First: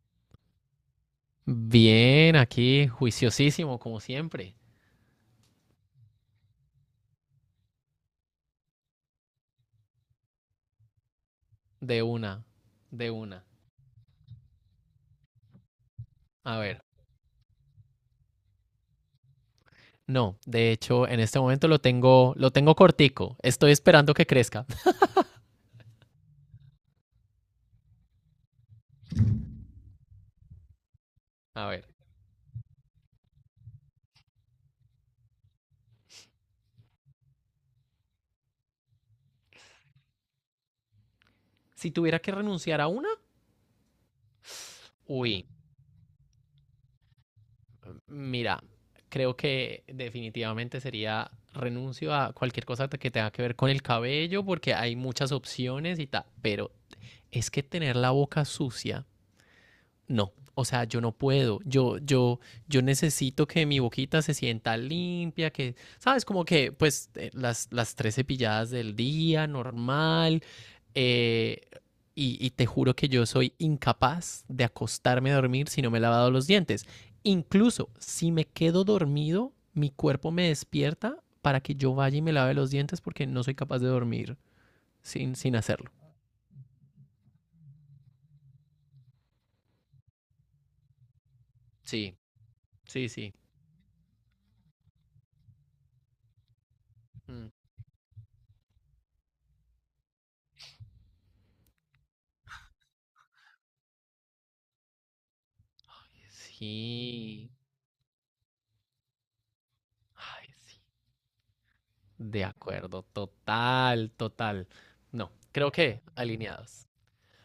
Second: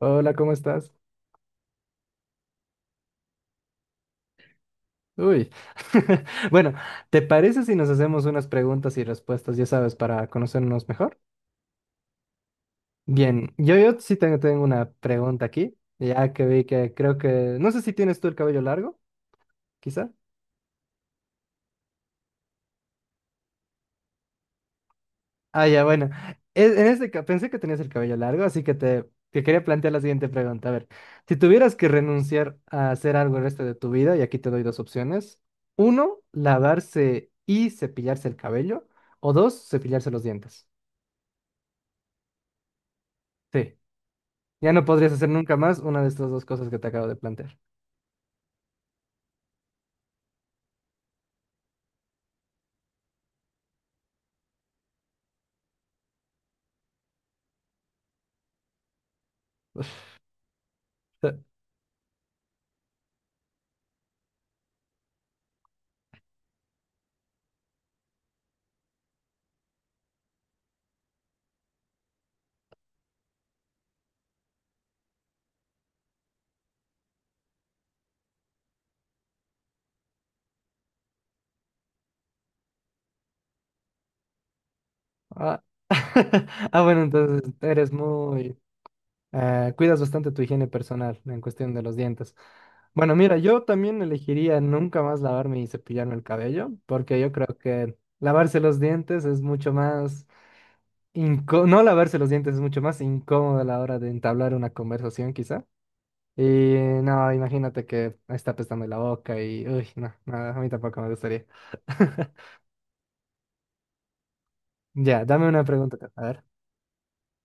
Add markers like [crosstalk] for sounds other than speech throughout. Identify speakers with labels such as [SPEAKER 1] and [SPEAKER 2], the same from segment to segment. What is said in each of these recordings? [SPEAKER 1] Hola, ¿cómo estás?
[SPEAKER 2] Bien, aquí juiciosísimo, como siempre.
[SPEAKER 1] Uy. [laughs] Bueno, ¿te parece si nos hacemos unas preguntas y respuestas, ya sabes, para conocernos mejor?
[SPEAKER 2] De una, de una.
[SPEAKER 1] Bien, yo sí tengo una pregunta aquí, ya que
[SPEAKER 2] A
[SPEAKER 1] vi
[SPEAKER 2] ver,
[SPEAKER 1] que creo que... No sé si tienes tú el cabello largo, quizá.
[SPEAKER 2] no, de hecho, en este momento lo tengo cortico. Estoy esperando que crezca. [laughs]
[SPEAKER 1] Ah, ya, bueno. En este pensé que tenías el cabello largo, así que te quería plantear la siguiente pregunta. A ver, si
[SPEAKER 2] A
[SPEAKER 1] tuvieras
[SPEAKER 2] ver,
[SPEAKER 1] que renunciar a hacer algo el resto de tu vida, y aquí te doy dos opciones. Uno, lavarse y cepillarse el cabello. O dos, cepillarse los dientes.
[SPEAKER 2] si tuviera que renunciar a una,
[SPEAKER 1] Sí. Ya no podrías hacer
[SPEAKER 2] uy,
[SPEAKER 1] nunca más una de estas dos cosas que te acabo de plantear.
[SPEAKER 2] mira, creo que definitivamente sería renuncio a cualquier cosa que tenga que ver con el cabello, porque hay muchas opciones y tal. Pero es que tener la boca sucia no, o sea, yo no puedo,
[SPEAKER 1] [laughs]
[SPEAKER 2] yo necesito que mi boquita se sienta limpia, que, sabes, como que, pues, las tres cepilladas del día, normal, eh, y te juro que yo soy incapaz de acostarme a dormir si no me he lavado los dientes. Incluso si me quedo dormido, mi cuerpo me despierta para que yo vaya y me lave los dientes porque no soy capaz de dormir sin
[SPEAKER 1] Ah,
[SPEAKER 2] hacerlo.
[SPEAKER 1] [laughs] ah, bueno, entonces eres muy... cuidas bastante tu higiene personal en cuestión de los
[SPEAKER 2] Sí,
[SPEAKER 1] dientes.
[SPEAKER 2] sí,
[SPEAKER 1] Bueno,
[SPEAKER 2] sí.
[SPEAKER 1] mira, yo también elegiría nunca más lavarme y cepillarme el cabello, porque yo
[SPEAKER 2] Mm.
[SPEAKER 1] creo que lavarse los dientes es mucho más... no lavarse los dientes es mucho más incómodo a la hora de entablar una conversación, quizá. Y no,
[SPEAKER 2] Sí.
[SPEAKER 1] imagínate que está apestando la boca y... Uy, no, no,
[SPEAKER 2] Ay,
[SPEAKER 1] a mí
[SPEAKER 2] sí.
[SPEAKER 1] tampoco me gustaría. [laughs]
[SPEAKER 2] De acuerdo, total, total.
[SPEAKER 1] Ya,
[SPEAKER 2] No,
[SPEAKER 1] dame una
[SPEAKER 2] creo
[SPEAKER 1] pregunta.
[SPEAKER 2] que
[SPEAKER 1] Tú. A ver.
[SPEAKER 2] alineados.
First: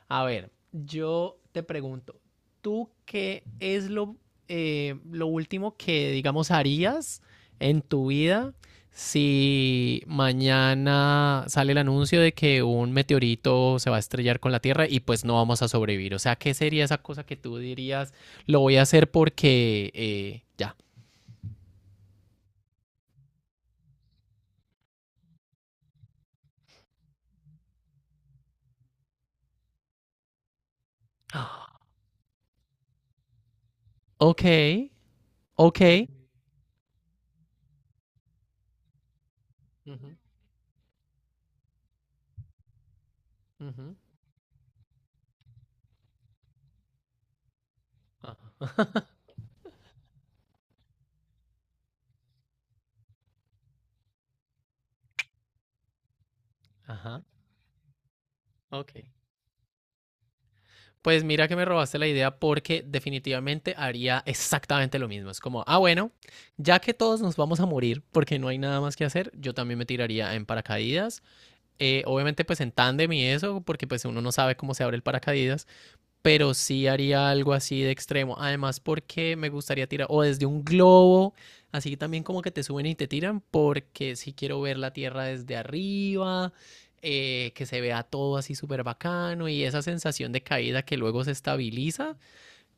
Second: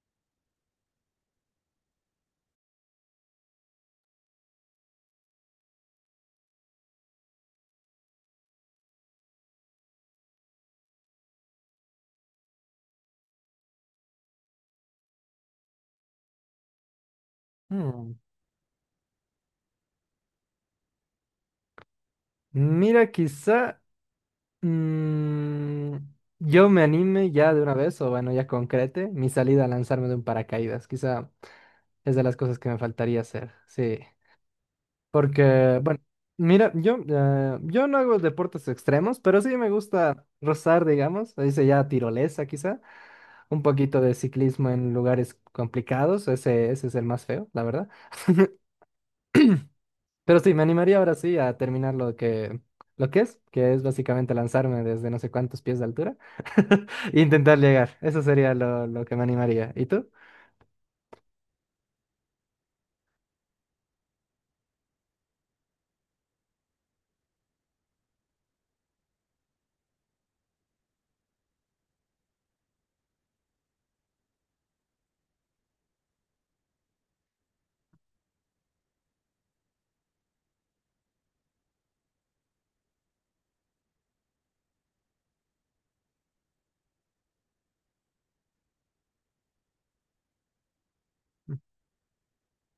[SPEAKER 2] A ver, yo te pregunto, ¿tú qué es lo último que, digamos, harías en tu vida si mañana sale el anuncio de que un meteorito se va a estrellar con la Tierra y pues no vamos a sobrevivir? O sea, ¿qué sería esa cosa que tú dirías,
[SPEAKER 1] Mm,
[SPEAKER 2] lo voy a hacer porque ya?
[SPEAKER 1] Mira, quizá mm, yo me anime ya de una vez, o bueno, ya concrete mi salida a lanzarme de un paracaídas. Quizá
[SPEAKER 2] Ah,
[SPEAKER 1] es de las cosas que me faltaría hacer. Sí.
[SPEAKER 2] ok,
[SPEAKER 1] Porque,
[SPEAKER 2] ok.
[SPEAKER 1] bueno, mira, yo no hago deportes extremos, pero sí me
[SPEAKER 2] Ujú,
[SPEAKER 1] gusta rozar, digamos. Se dice ya tirolesa, quizá. Un
[SPEAKER 2] ujú,
[SPEAKER 1] poquito de ciclismo en lugares complicados. Ese es el más feo, la verdad.
[SPEAKER 2] ajá.
[SPEAKER 1] Pero sí, me animaría ahora sí a terminar lo que es básicamente lanzarme desde no sé cuántos pies de altura [laughs] e
[SPEAKER 2] Ajá,
[SPEAKER 1] intentar llegar. Eso sería
[SPEAKER 2] ok.
[SPEAKER 1] lo que me animaría. ¿Y tú?
[SPEAKER 2] Pues mira que me robaste la idea porque definitivamente haría exactamente lo mismo. Es como, ah, bueno, ya que todos nos vamos a morir porque no hay nada más que hacer, yo también me tiraría en paracaídas. Obviamente pues en tándem y eso, porque pues uno no sabe cómo se abre el paracaídas. Pero sí haría algo así de extremo. Además, porque me gustaría tirar, o desde un globo, así también como que te suben y te tiran, porque sí quiero ver la Tierra desde arriba, que se vea todo así súper bacano y esa sensación de caída que luego se estabiliza,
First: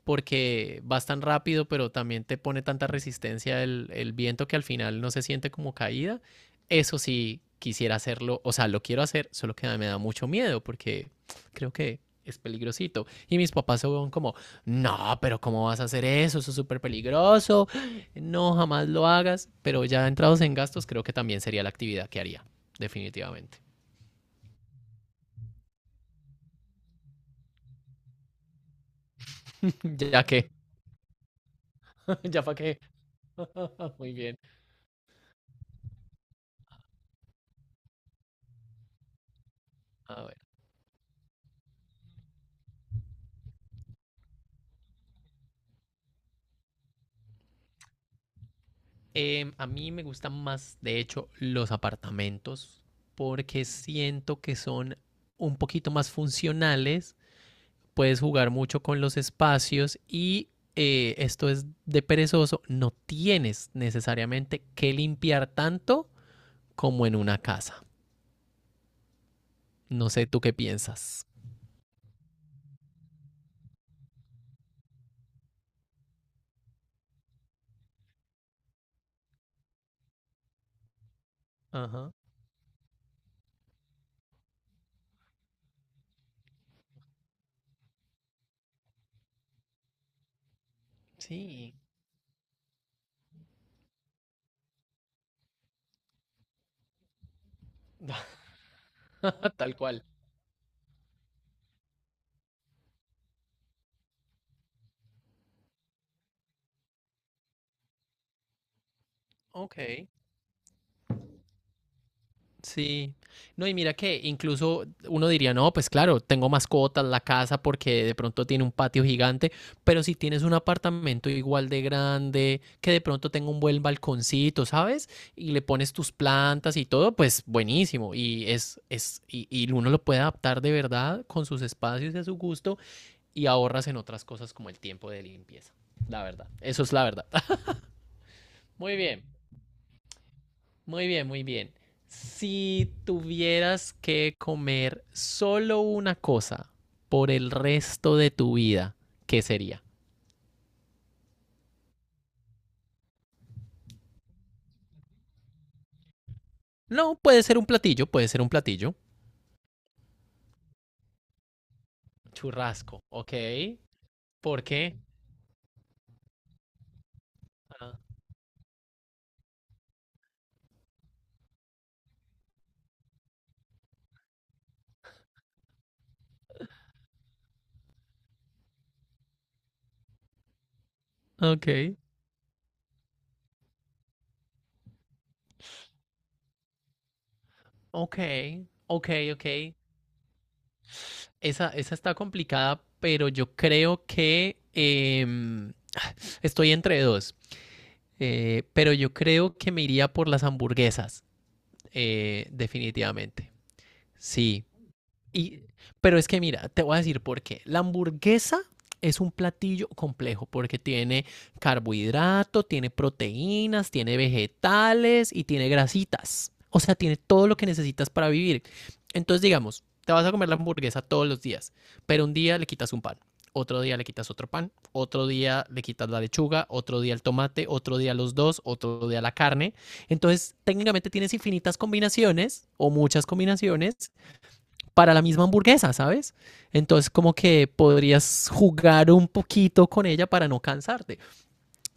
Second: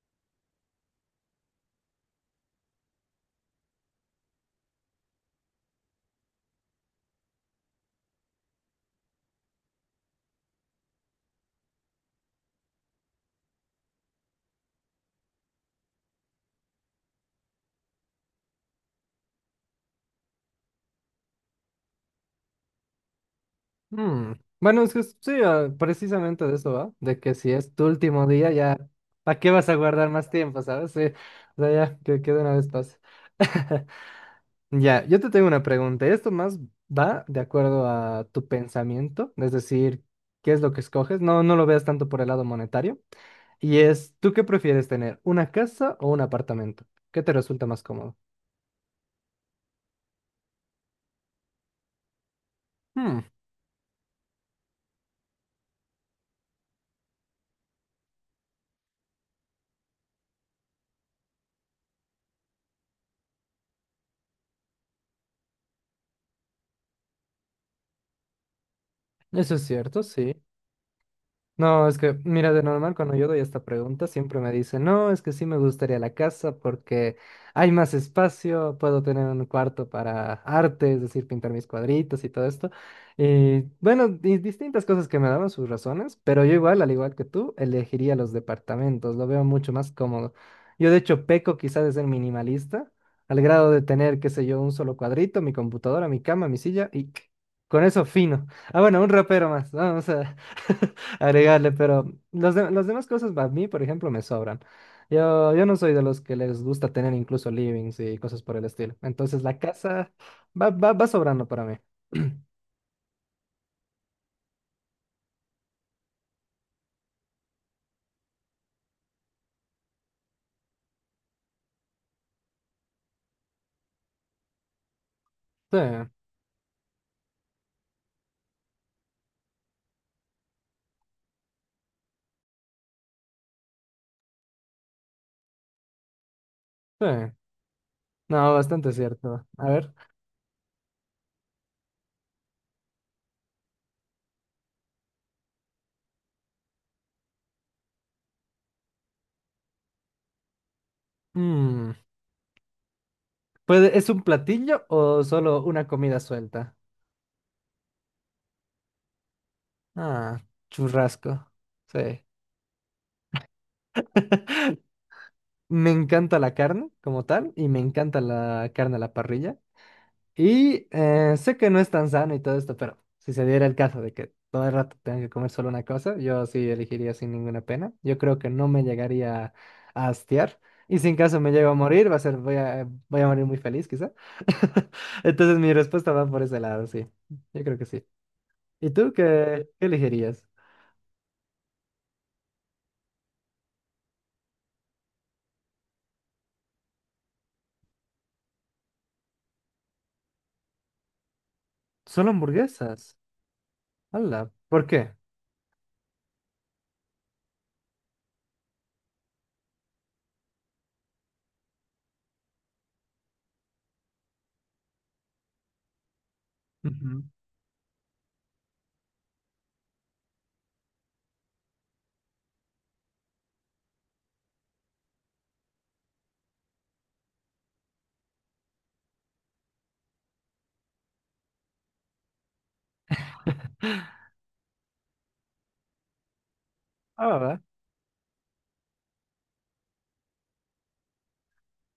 [SPEAKER 2] porque vas tan rápido, pero también te pone tanta resistencia el viento que al final no se siente como caída. Eso sí, quisiera hacerlo, o sea, lo quiero hacer, solo que me da mucho miedo porque creo que es peligrosito. Y mis papás se van como, no, pero ¿cómo vas a hacer eso? Eso es súper peligroso. No, jamás lo hagas. Pero ya entrados en gastos, creo que también sería la actividad que haría, definitivamente.
[SPEAKER 1] Mm, Bueno, es que sí, ah, precisamente de eso va, de que si es tu último día, ya, ¿para qué vas a guardar
[SPEAKER 2] [laughs] Ya
[SPEAKER 1] más
[SPEAKER 2] que,
[SPEAKER 1] tiempo, sabes? Sí, o sea, ya,
[SPEAKER 2] [laughs]
[SPEAKER 1] que de
[SPEAKER 2] ya
[SPEAKER 1] una
[SPEAKER 2] para
[SPEAKER 1] vez
[SPEAKER 2] qué.
[SPEAKER 1] pase. [laughs]
[SPEAKER 2] [laughs] Muy bien.
[SPEAKER 1] Ya, yo te tengo una pregunta. Esto más va de acuerdo a tu pensamiento, es decir,
[SPEAKER 2] A ver.
[SPEAKER 1] ¿qué es lo que escoges? No, no lo veas tanto por el lado monetario. Y es, ¿tú qué prefieres tener? ¿Una casa o un apartamento? ¿Qué te resulta más cómodo?
[SPEAKER 2] A mí me gustan más, de hecho, los apartamentos
[SPEAKER 1] Hmm,
[SPEAKER 2] porque siento que son un poquito más funcionales, puedes jugar mucho con los espacios y esto es de perezoso, no tienes necesariamente que limpiar tanto como en una casa.
[SPEAKER 1] eso es cierto,
[SPEAKER 2] No sé
[SPEAKER 1] sí.
[SPEAKER 2] tú qué piensas.
[SPEAKER 1] No, es que, mira, de normal cuando yo doy esta pregunta siempre me dicen, no, es que sí me gustaría la casa porque hay más espacio, puedo tener un cuarto para arte, es decir, pintar mis
[SPEAKER 2] Ajá.
[SPEAKER 1] cuadritos y todo esto. Y bueno, distintas cosas que me daban sus razones, pero yo igual, al igual que tú, elegiría los departamentos, lo veo mucho más cómodo. Yo de hecho peco
[SPEAKER 2] Sí,
[SPEAKER 1] quizás de ser minimalista, al grado de tener, qué sé yo, un solo cuadrito, mi computadora, mi cama, mi silla y con eso
[SPEAKER 2] [laughs]
[SPEAKER 1] fino. Ah, bueno, un rapero más,
[SPEAKER 2] tal cual.
[SPEAKER 1] vamos a... [laughs] agregarle, pero los las demás cosas a mí, por ejemplo, me sobran. Yo no soy de los que les gusta tener incluso livings y cosas por el estilo. Entonces la
[SPEAKER 2] Ok.
[SPEAKER 1] casa va sobrando para mí.
[SPEAKER 2] Sí, no, y mira que incluso uno diría, no, pues claro, tengo mascotas, la casa, porque de pronto tiene un patio gigante, pero si tienes un apartamento igual de grande, que de pronto tenga un buen balconcito, ¿sabes? Y le
[SPEAKER 1] Sí,
[SPEAKER 2] pones tus plantas y todo, pues buenísimo. Y y uno lo puede adaptar de verdad con sus espacios y a su gusto y ahorras en otras cosas como el tiempo de limpieza. La verdad, eso es la
[SPEAKER 1] sí.
[SPEAKER 2] verdad. [laughs]
[SPEAKER 1] No, bastante
[SPEAKER 2] Muy bien.
[SPEAKER 1] cierto. A ver.
[SPEAKER 2] Muy bien, muy bien. Si tuvieras que comer solo una cosa por el resto de tu vida, ¿qué sería?
[SPEAKER 1] mm, ¿Puede- ¿es un platillo o solo una comida suelta?
[SPEAKER 2] No, puede ser un platillo, puede ser un platillo.
[SPEAKER 1] Ah, churrasco. Sí.
[SPEAKER 2] Churrasco, ok. ¿Por
[SPEAKER 1] [laughs]
[SPEAKER 2] qué?
[SPEAKER 1] Me encanta la carne como tal y me
[SPEAKER 2] Ah,
[SPEAKER 1] encanta la carne a la parrilla. Y sé que no es tan sano y todo esto, pero si se diera el caso de que todo el rato tenga que comer solo una cosa, yo sí elegiría sin ninguna pena. Yo creo que no me llegaría a hastiar. Y si en caso me
[SPEAKER 2] ok,
[SPEAKER 1] llego a morir, va a ser, voy a morir muy feliz, quizá. [laughs] Entonces mi respuesta va por ese lado, sí. Yo creo que sí.
[SPEAKER 2] ok,
[SPEAKER 1] ¿Y tú
[SPEAKER 2] ok, ok.
[SPEAKER 1] qué elegirías?
[SPEAKER 2] Esa está complicada, pero yo creo que estoy entre dos. Pero yo creo que me iría por las hamburguesas,
[SPEAKER 1] Solo hamburguesas.
[SPEAKER 2] definitivamente.
[SPEAKER 1] Hola.
[SPEAKER 2] Sí,
[SPEAKER 1] ¿Por qué?
[SPEAKER 2] y, pero es que mira, te voy a decir por qué. La hamburguesa es un platillo complejo porque tiene carbohidrato, tiene proteínas, tiene vegetales y tiene grasitas. O sea, tiene
[SPEAKER 1] Ujú.
[SPEAKER 2] todo lo que necesitas para vivir. Entonces, digamos, te vas a comer la hamburguesa todos los días, pero un día le quitas un pan, otro día le quitas otro pan, otro día le quitas la lechuga, otro día el tomate, otro día los dos, otro día la carne. Entonces, técnicamente tienes infinitas combinaciones o muchas combinaciones para la misma hamburguesa, ¿sabes? Entonces
[SPEAKER 1] Ah,
[SPEAKER 2] como
[SPEAKER 1] va, va.
[SPEAKER 2] que podrías jugar un poquito con ella para no cansarte.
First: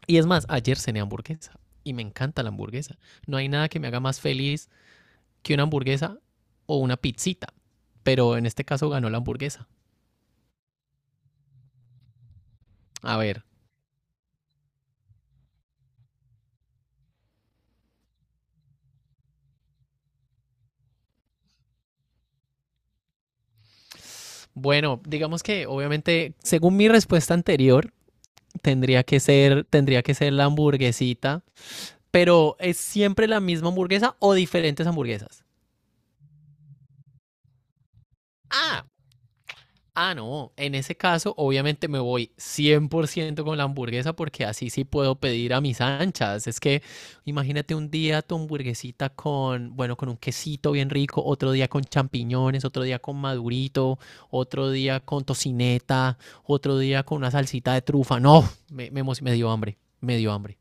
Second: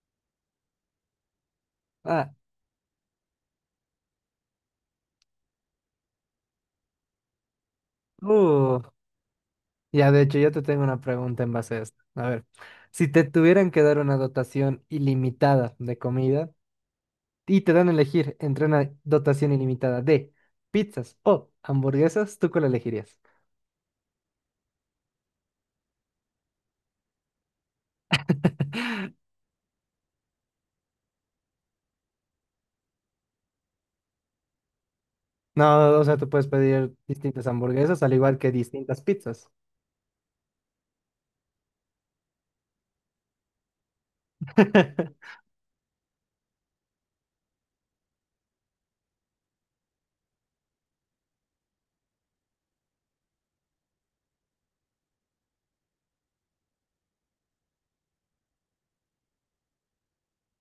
[SPEAKER 2] Y es más, ayer cené hamburguesa y me
[SPEAKER 1] Ah,
[SPEAKER 2] encanta la hamburguesa. No hay nada que me haga más feliz que una hamburguesa o una pizzita, pero en este
[SPEAKER 1] uh,
[SPEAKER 2] caso ganó la hamburguesa.
[SPEAKER 1] ya, de hecho, yo te tengo una pregunta en base a esto. A ver, si
[SPEAKER 2] A
[SPEAKER 1] te
[SPEAKER 2] ver,
[SPEAKER 1] tuvieran que dar una dotación ilimitada de comida y te dan a elegir entre una dotación ilimitada de pizzas o hamburguesas, ¿tú cuál elegirías?
[SPEAKER 2] bueno, digamos que obviamente según mi respuesta anterior
[SPEAKER 1] [laughs]
[SPEAKER 2] tendría que ser la hamburguesita, pero es siempre la misma hamburguesa o diferentes hamburguesas.
[SPEAKER 1] No, o sea, tú puedes pedir distintas hamburguesas al igual que
[SPEAKER 2] Ah,
[SPEAKER 1] distintas pizzas.
[SPEAKER 2] ah, no, en ese caso obviamente me voy 100% con la hamburguesa porque así sí puedo
[SPEAKER 1] [laughs]
[SPEAKER 2] pedir a mis anchas. Es que imagínate un día tu hamburguesita con, bueno, con un quesito bien rico, otro día con champiñones, otro día con madurito, otro día con tocineta, otro día con una salsita de trufa. No, me dio hambre, me dio hambre.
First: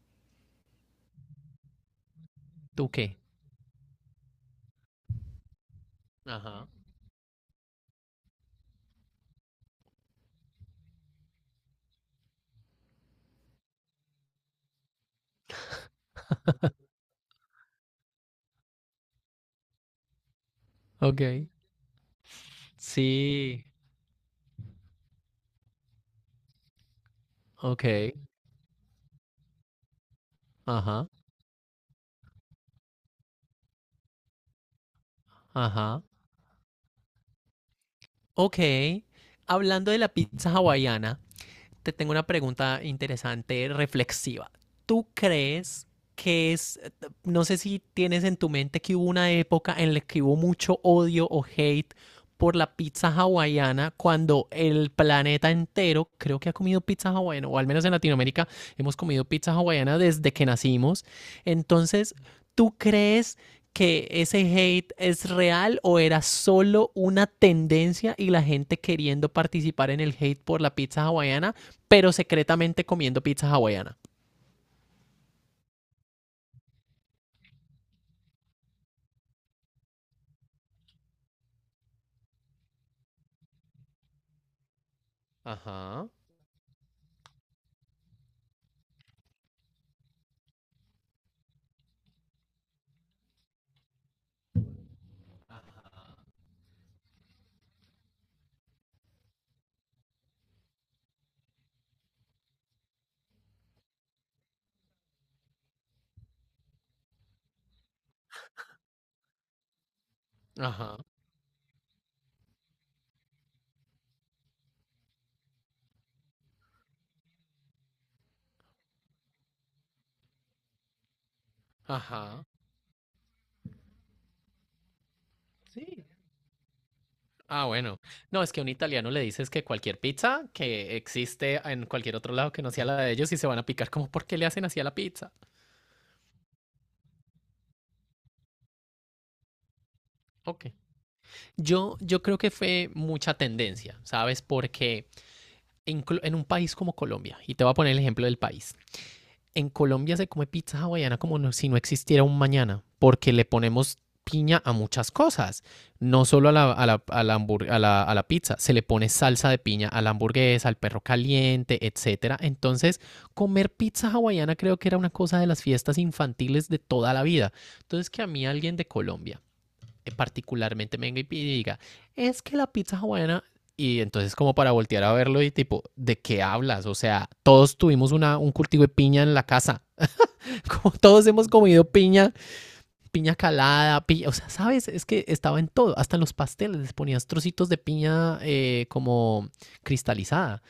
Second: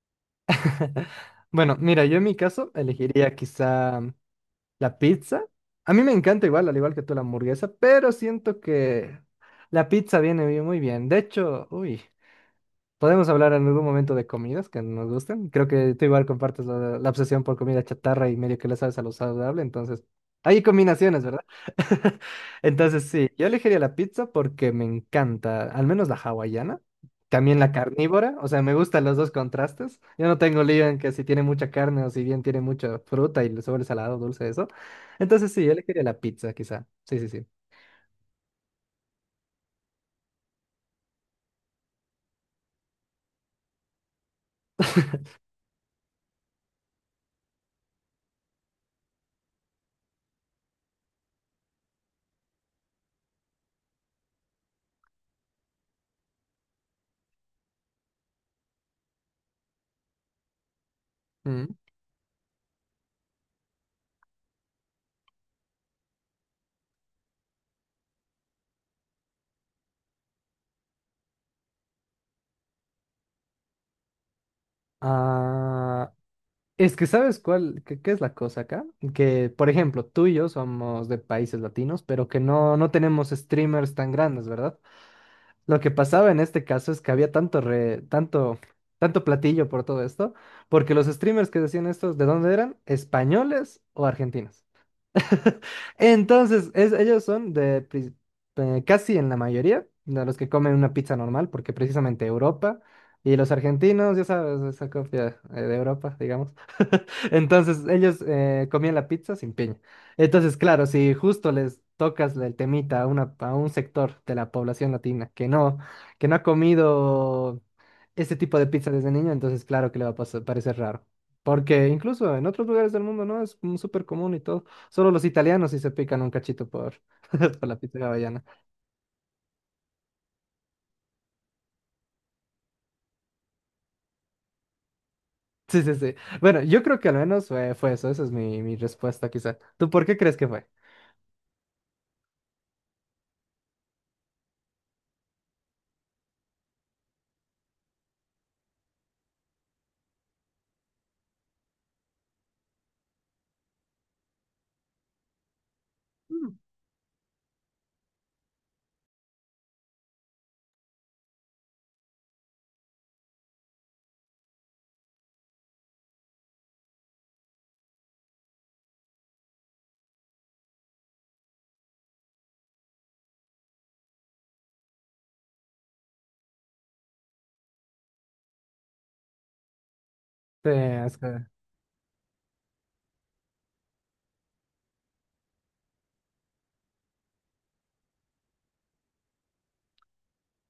[SPEAKER 1] Bueno, mira, yo en mi caso
[SPEAKER 2] ¿Tú qué?
[SPEAKER 1] elegiría quizá la pizza. A mí me encanta igual,
[SPEAKER 2] Ajá.
[SPEAKER 1] al igual que tú la hamburguesa, pero siento que la pizza viene muy bien. De hecho, uy. Podemos hablar en algún momento de comidas que nos gusten. Creo que tú igual compartes la obsesión por comida chatarra y medio que le sabes a lo saludable, entonces hay
[SPEAKER 2] Ok.
[SPEAKER 1] combinaciones, ¿verdad? [laughs] Entonces sí, yo
[SPEAKER 2] Sí,
[SPEAKER 1] elegiría la pizza porque me encanta, al menos la hawaiana, también la
[SPEAKER 2] ok.
[SPEAKER 1] carnívora, o sea, me gustan los dos contrastes. Yo no tengo lío en
[SPEAKER 2] Ajá,
[SPEAKER 1] que si tiene mucha carne o si bien tiene mucha fruta y le sobra salado, dulce, eso. Entonces sí, yo
[SPEAKER 2] ajá.
[SPEAKER 1] elegiría la pizza, quizá. Sí, sí, sí.
[SPEAKER 2] Ok. Hablando de la pizza hawaiana. Te tengo una pregunta interesante, reflexiva. ¿Tú crees que es, no sé si tienes en tu mente que hubo una época en la que hubo mucho odio o hate por la pizza hawaiana cuando el planeta entero creo que ha comido pizza hawaiana, o al menos en Latinoamérica hemos comido pizza hawaiana desde que nacimos.
[SPEAKER 1] Mm.
[SPEAKER 2] Entonces, ¿tú crees que ese hate es real o era solo una tendencia y la gente queriendo participar en el hate por la pizza hawaiana? Pero secretamente comiendo pizza hawaiana.
[SPEAKER 1] Ah, es que sabes cuál, qué es la cosa acá? Que, por ejemplo, tú y yo somos de países latinos, pero que no tenemos streamers tan grandes, ¿verdad? Lo que
[SPEAKER 2] Ajá,
[SPEAKER 1] pasaba en este caso es que había tanto platillo por todo esto, porque los streamers que decían estos, ¿de dónde eran? ¿Españoles o argentinos? [laughs] Entonces, ellos son de casi en la mayoría de los que comen una pizza normal, porque precisamente Europa y los argentinos, ya sabes, esa copia de Europa, digamos. Entonces, ellos comían la pizza sin piña. Entonces, claro,
[SPEAKER 2] ajá,
[SPEAKER 1] si justo les tocas el temita a un sector de la población latina que no ha comido este tipo de pizza desde niño, entonces claro que le va a parecer raro. Porque incluso
[SPEAKER 2] ajá.
[SPEAKER 1] en otros lugares del mundo, ¿no? Es como súper común y todo. Solo los italianos sí se
[SPEAKER 2] Sí.
[SPEAKER 1] pican un cachito por, [laughs]
[SPEAKER 2] Ah,
[SPEAKER 1] por la pizza
[SPEAKER 2] bueno. No,
[SPEAKER 1] hawaiana.
[SPEAKER 2] es que a un italiano le dices que cualquier pizza que existe en cualquier otro lado que no sea la de ellos y se van a picar como, ¿por qué le hacen así a la pizza?
[SPEAKER 1] Sí, sí, sí. Bueno, yo creo que al menos fue eso. Esa es mi respuesta, quizá. ¿Tú por qué crees que
[SPEAKER 2] Ok.
[SPEAKER 1] fue?
[SPEAKER 2] Yo creo que fue mucha tendencia, ¿sabes? Porque inclu- en un país como Colombia, y te voy a poner el ejemplo del país, en Colombia se come pizza hawaiana como no- si no existiera un mañana, porque le ponemos piña a muchas cosas, no solo a la, a la- a la hambur- a la pizza, se le pone salsa de piña a la hamburguesa, al perro caliente, etcétera. Entonces, comer pizza hawaiana creo que era una cosa de las fiestas infantiles de toda la vida. Entonces, que a mí alguien de Colombia particularmente venga y diga, es que la pizza hawaiana y entonces como para voltear a verlo y tipo, ¿de qué hablas? O sea, todos tuvimos un cultivo de piña en la casa.
[SPEAKER 1] Sí,
[SPEAKER 2] [laughs] Como
[SPEAKER 1] es
[SPEAKER 2] todos
[SPEAKER 1] que-
[SPEAKER 2] hemos comido piña, piña calada, piña, o sea, ¿sabes? Es que estaba en todo, hasta en los pasteles les ponías trocitos de piña como cristalizada.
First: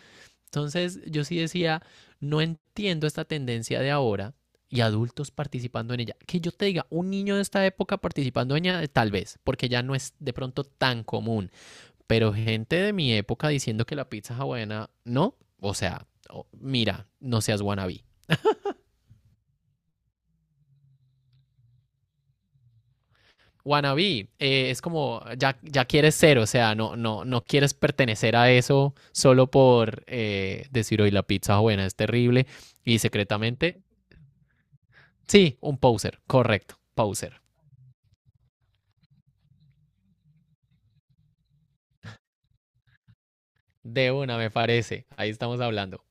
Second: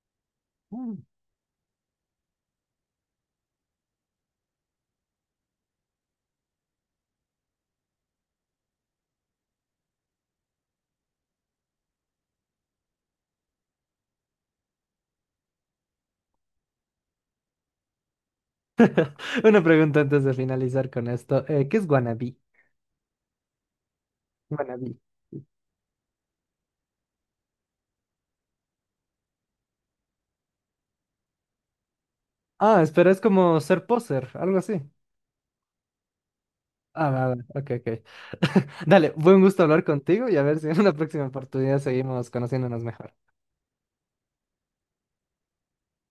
[SPEAKER 2] Entonces yo sí decía, no entiendo esta tendencia de ahora y adultos participando en ella. Que yo te diga, un niño de esta época participando en ella, tal vez, porque ya no es de pronto tan común, pero gente de mi época diciendo que la pizza hawaiana, no, o sea, oh, mira, no seas wannabe.
[SPEAKER 1] Una pregunta antes de finalizar con esto. ¿Qué es wannabe?
[SPEAKER 2] Wannabe es
[SPEAKER 1] Wannabe.
[SPEAKER 2] como ya quieres ser, o sea, no quieres pertenecer a eso solo por decir hoy la pizza buena es terrible
[SPEAKER 1] Ah,
[SPEAKER 2] y
[SPEAKER 1] espera, es como
[SPEAKER 2] secretamente
[SPEAKER 1] ser poser, algo así.
[SPEAKER 2] sí, un poser, correcto,
[SPEAKER 1] Ah, va, va,
[SPEAKER 2] poser.
[SPEAKER 1] ok, ok. [laughs] Dale, buen gusto hablar contigo y a ver si en una próxima oportunidad seguimos conociéndonos mejor.
[SPEAKER 2] De una, me parece. Ahí estamos hablando.